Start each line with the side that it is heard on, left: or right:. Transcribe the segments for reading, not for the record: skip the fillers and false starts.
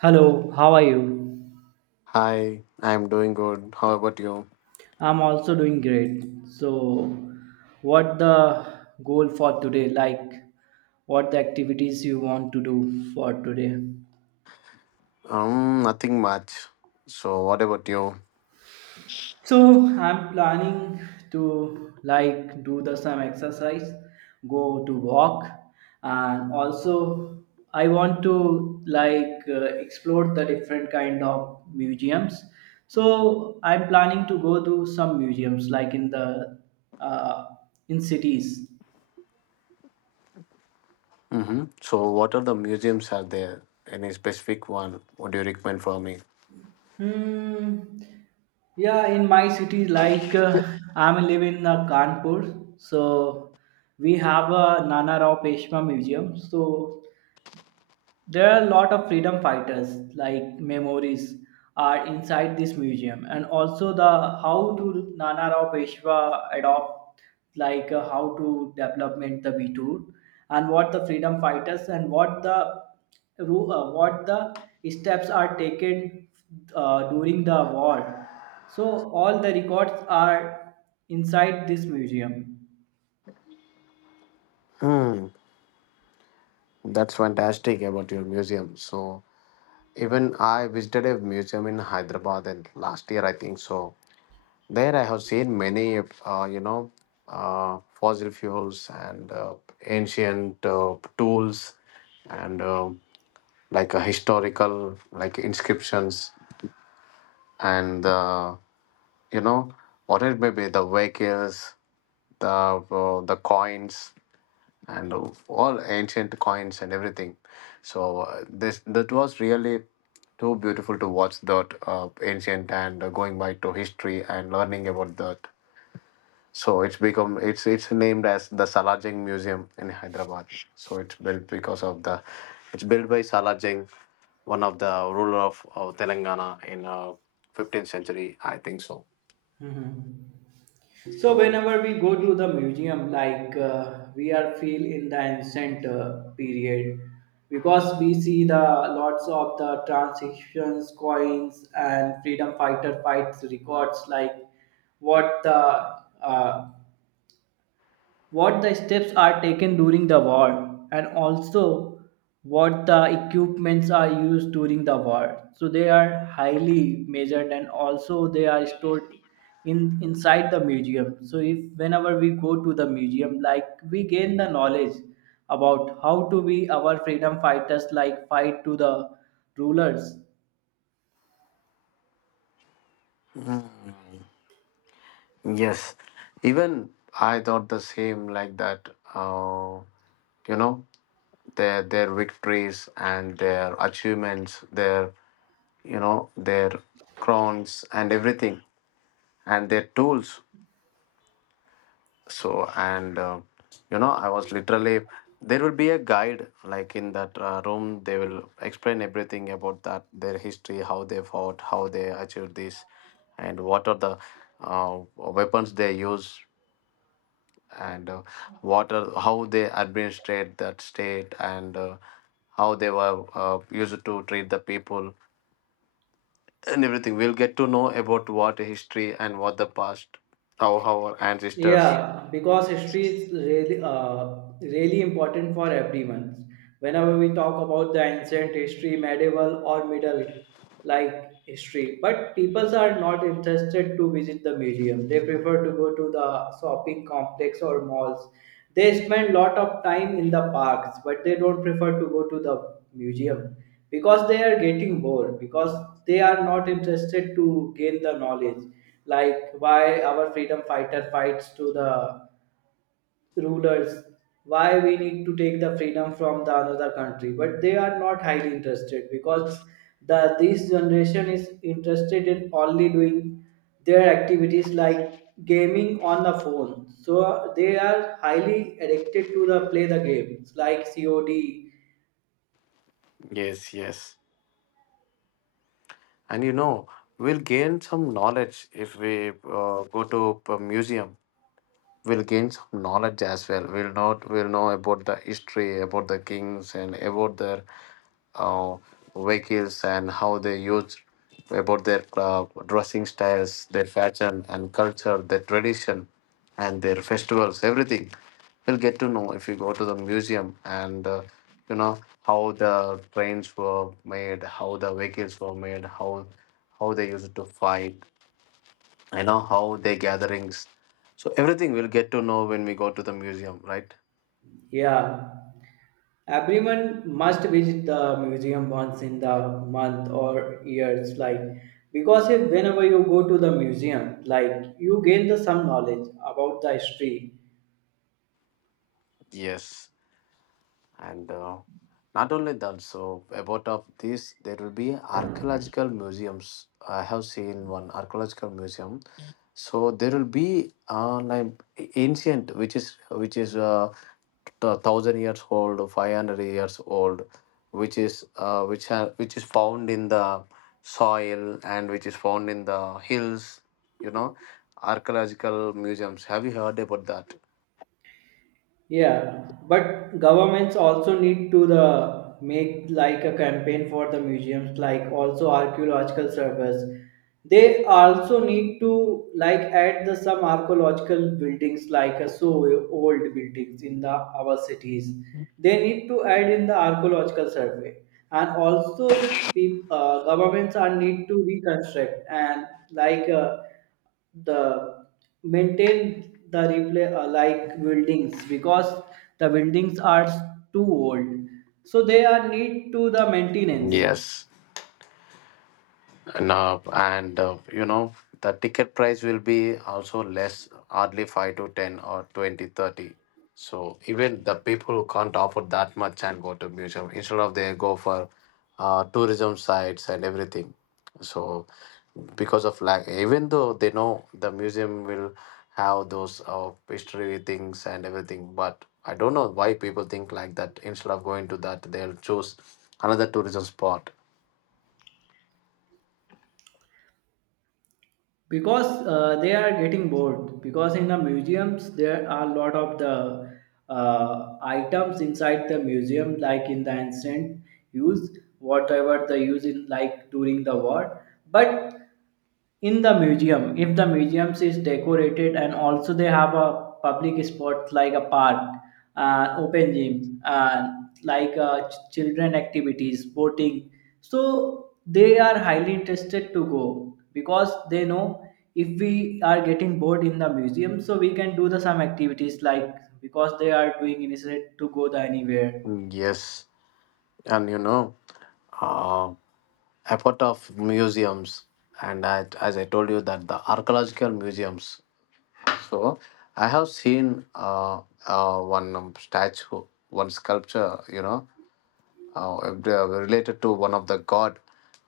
right: Hello, how are you?
left: Hi, I'm doing good. How about you?
right: I'm also doing great. So, what the goal for today? Like, what the activities you want to do for today?
left: Nothing much. So, what about you?
right: So I'm planning to like do the some exercise, go to walk, and also I want to like explore the different kind of museums. So I'm planning to go to some museums like in the uh, in cities.
left: Mm-hmm. So, what are the museums are there? Any specific one? What do you recommend for me?
right: Hmm. Yeah, in my city, like I'm living in Kanpur, so we have a Nana Rao Peshwa Museum. So there are a lot of freedom fighters like memories are inside this museum and also the how to nana rao peshwa adopt like how to development the b2 and what the freedom fighters and what the what the steps are taken during the war, so all the records are inside this museum.
left: That's fantastic about your museum. So, even I visited a museum in Hyderabad and last year, I think so. There, I have seen many, fossil fuels and ancient tools and like a historical like inscriptions and you know what it may be the vehicles the coins and all ancient coins and everything. So this that was really too beautiful to watch that ancient and going back to history and learning about that. So it's become it's named as the Salajing Museum in Hyderabad. So it's built because of the it's built by Salajing, one of the ruler of Telangana in 15th century, I think so.
right: So
left: So
right: whenever we go to the museum, like we are feel in the ancient period, because we see the lots of the transactions, coins, and freedom fighter fights records, like what the uh, what the steps are taken during the war, and also what the equipments are used during the war, so they are highly measured and also they are stored in inside the museum. So if whenever we go to the museum, like we gain the knowledge about how to be our freedom fighters like fight to the rulers.
left: yes, even I thought the same like that. Uh, you know, their victories and their achievements, their their crowns and everything, and their tools. So and I was literally there will be a guide like in that room. They will explain everything about that their history, how they fought, how they achieved this, and what are the weapons they use, and what are how they administrate that state and how they were used to treat the people and everything. We'll get to know about what history and what the past, how our ancestors.
right: Yeah, because history is really really important for everyone. Whenever we talk about the ancient history, medieval or middle like history, but people are not interested to visit the museum. They prefer to go to the shopping complex or malls. They spend lot of time in the parks, but they don't prefer to go to the museum because they are getting bored because they are not interested to gain the knowledge like why our freedom fighter fights to the rulers, why we need to take the freedom from the another country, but they are not highly interested because the this generation is interested in only doing their activities like gaming on the phone, so they are highly addicted to the play the games like cod.
left: Yes, yes, and we'll gain some knowledge if we go to a museum. We'll gain some knowledge as well, we'll not we'll know about the history about the kings and about their uh, vehicles and how they used, about their dressing styles, their fashion and culture, their tradition and their festivals, everything. We'll get to know if you go to the museum and how the trains were made, how the vehicles were made, how they used to fight. I know how their gatherings. So everything we'll get to know when we go to the museum, right?
right: Yeah. Everyone must visit the museum once in the month or years, like because if whenever you go to the museum, like you gain the some knowledge about the history.
left: Yes, and not only that, so about of this there will be archaeological museums. I have seen one archaeological museum. So there will be like ancient which is thousand years old, 500 years old, which is found in the soil and which is found in the hills. You know, archaeological museums. Have you heard about that?
right: Yeah, but governments also need to the make like a campaign for the museums, like also archaeological surveys. They also need to like add the some archaeological buildings like a so old buildings in the our cities. They need to add in the archaeological survey, and also governments are need to reconstruct and like. The maintain the replay like buildings because the buildings are too old, so they are need to the maintenance
left: Yes. No, and the ticket price will be also less, hardly 5 to 10 or 20 30. So even the people who can't afford that much and go to museum, instead of they go for tourism sites and everything. So because of lack, even though they know the museum will have those history things and everything, but I don't know why people think like that. Instead of going to that, they'll choose another tourism spot.
right: because they are getting bored because in the museums there are a lot of the items inside the museum like in the ancient use whatever the use in like during the war. But in the museum, if the museums is decorated and also they have a public spot like a park, open gym, children activities, boating, so they are highly interested to go because they know if we are getting bored in the museum, so we can do the some activities like because they are doing initiative to go the anywhere.
left: Mm, yes, and uh, effort of museums. And I, as I told you that the archaeological museums. So I have seen one statue, one sculpture, related to one of the god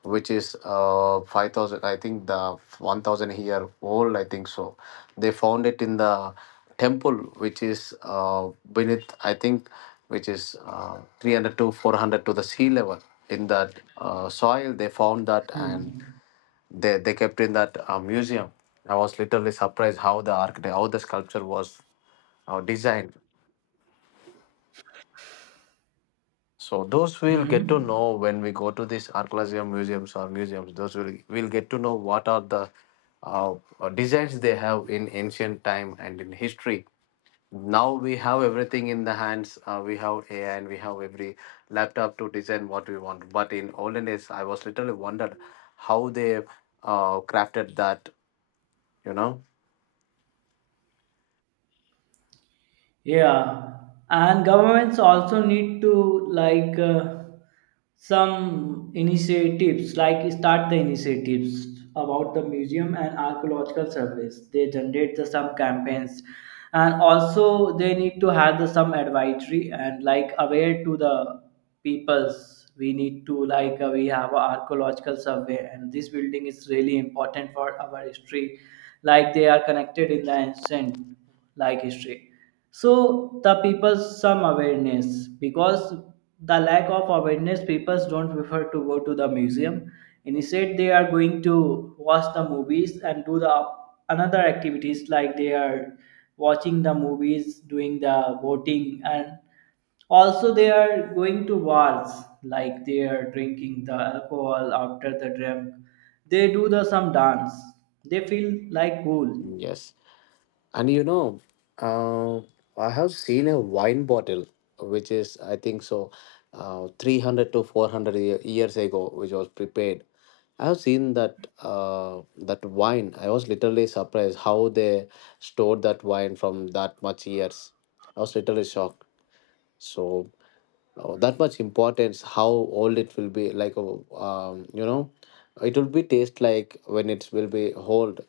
left: which is 5,000, I think the 1000 year old I think so. They found it in the temple which is beneath I think, which is 300 to 400 to the sea level. In that soil they found that, and they kept in that museum. I was literally surprised how the architect, how the sculpture was designed. So those we'll get
right: Mm-hmm.
left: to know when we go to these archaeological museums or museums. Those will we'll get to know what are the uh, designs they have in ancient time and in history. Now we have everything in the hands. We have AI and we have every laptop to design what we want. But in olden days, I was literally wondered how they crafted that. You know,
right: Yeah, and governments also need to like some initiatives, like start the initiatives about the museum and archaeological service. They generate the some campaigns, and also they need to have the some advisory and like aware to the peoples. We need to like we have a archaeological survey, and this building is really important for our history. Like they are connected in the ancient like history, so the people some awareness because the lack of awareness people don't prefer to go to the museum, instead they are going to watch the movies and do the another activities like they are watching the movies, doing the voting, and also they are going to bars like they are drinking the alcohol. After the drink, they do the some dance, they feel like cool.
left: yes. And you know, uh, I have seen a wine bottle, which is, I think so, 300 to 400 years ago, which was prepared. I have seen that that wine. I was literally surprised how they stored that wine from that much years. I was literally shocked. So that much importance, how old it will be, like it will be taste like when it will be old.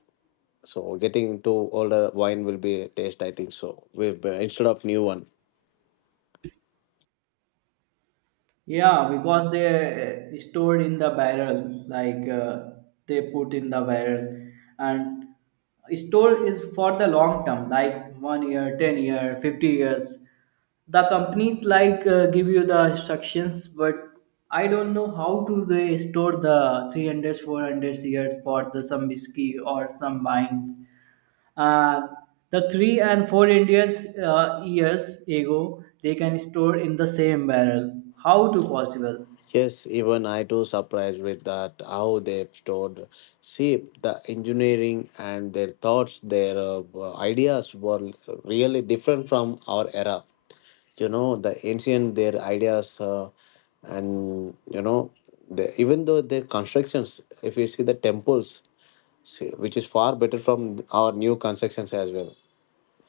left: So getting into older wine will be a taste, I think so. With instead of new one.
right: Yeah, because they stored in the barrel, like they put in the barrel, and store is for the long term, like 1 year, 10 year, 50 years. The companies like give you the instructions, but I don't know how to they store the 300, 400 years for the some whiskey or some wines. Uh, the three and four Indians years ago, they can store in the same barrel. How to possible?
left: Yes, even I too surprised with that how they stored. See the engineering and their thoughts, their ideas were really different from our era. You know the ancient their ideas and you know the, even though their constructions. If you see the temples, see, which is far better from our new constructions as well.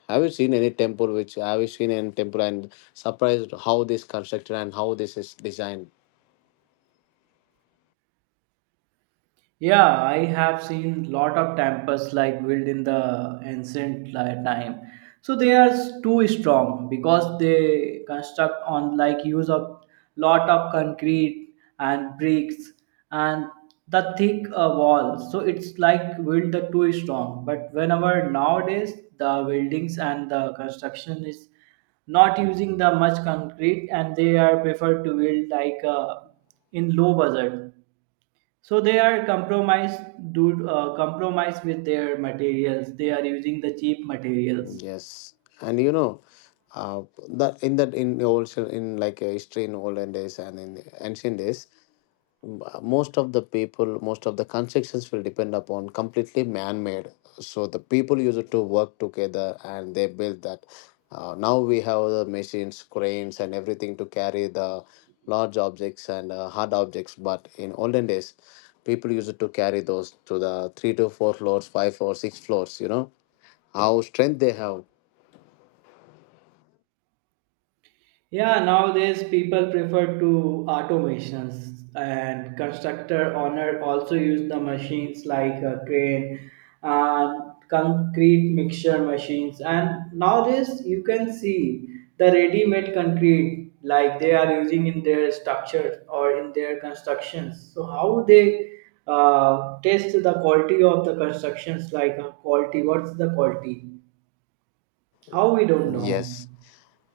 left: Have you seen any temple and surprised how this constructed and how this is designed?
right: Yeah, I have seen lot of temples like built in the ancient time. So they are too strong because they construct on like use of lot of concrete and bricks and the thick wall. So it's like build the too strong. But whenever nowadays the buildings and the construction is not using the much concrete and they are preferred to build like in low budget, so they are compromised, do compromise with their materials, they are using the cheap materials.
left: Yes, and you know, uh, that in the old in like history, in olden days and in ancient days, most of the people, most of the constructions will depend upon completely man-made. So the people used to work together and they build that. Now we have the machines, cranes, and everything to carry the large objects and hard objects. But in olden days, people used to carry those to the three to four floors, five or six floors. You know how strength they have.
right: Yeah, nowadays people prefer to automations and constructor owner also use the machines like a crane and concrete mixture machines, and nowadays you can see the ready-made concrete like they are using in their structures or in their constructions. So how they test the quality of the constructions like quality, what's the quality? How we don't
left: Yes,
right: know.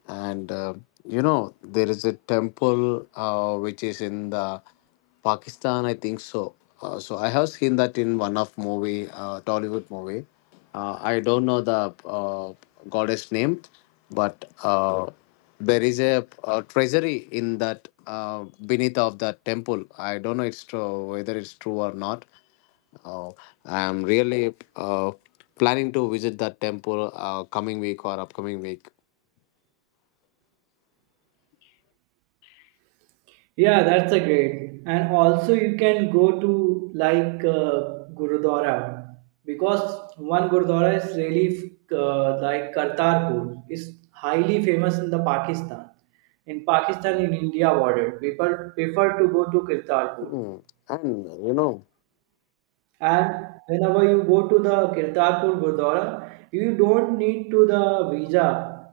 left: and there is a temple which is in the pakistan I think so. So I have seen that in one of movie tollywood movie. I don't know the goddess name, but there is a, treasury in that beneath of that temple. I don't know it's true, whether it's true or not. uh, I am really planning to visit that temple coming week or upcoming week.
right: Yeah, that's a great. And also you can go to like Gurudwara because one Gurudwara is really like Kartarpur. It's highly famous in the Pakistan. In Pakistan, in India border, people prefer to go to Kartarpur.
left: Hmm. And you know,
right: And whenever you go to the Kirtarpur Gurdwara, you don't need to the visa.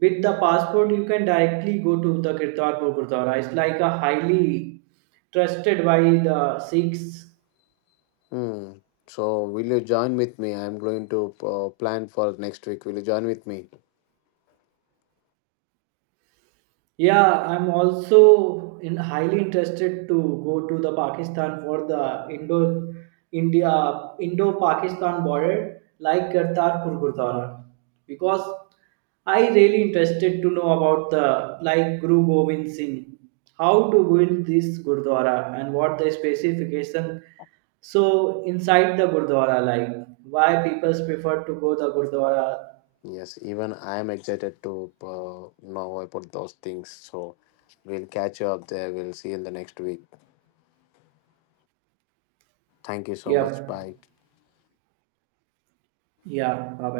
right: With the passport you can directly go to the kirtarpur gurdwara. It's like a highly trusted by the sikhs.
left: hmm. So will you join with me? I'm going to plan for next week. Will you join with me?
right: Yeah, I'm also in highly interested to go to the Pakistan for the Indo India Indo Pakistan border like Kartarpur Gurdwara because I really interested to know about the like Guru Gobind Singh, how to build this Gurdwara and what the specification, so inside the Gurdwara, like why people prefer to go the Gurdwara.
left: Yes, even I am excited to know about those things. So we'll catch you up there. We'll see you in the next week. Thank you so much. Bye.
right: Yep. Yeah. Bye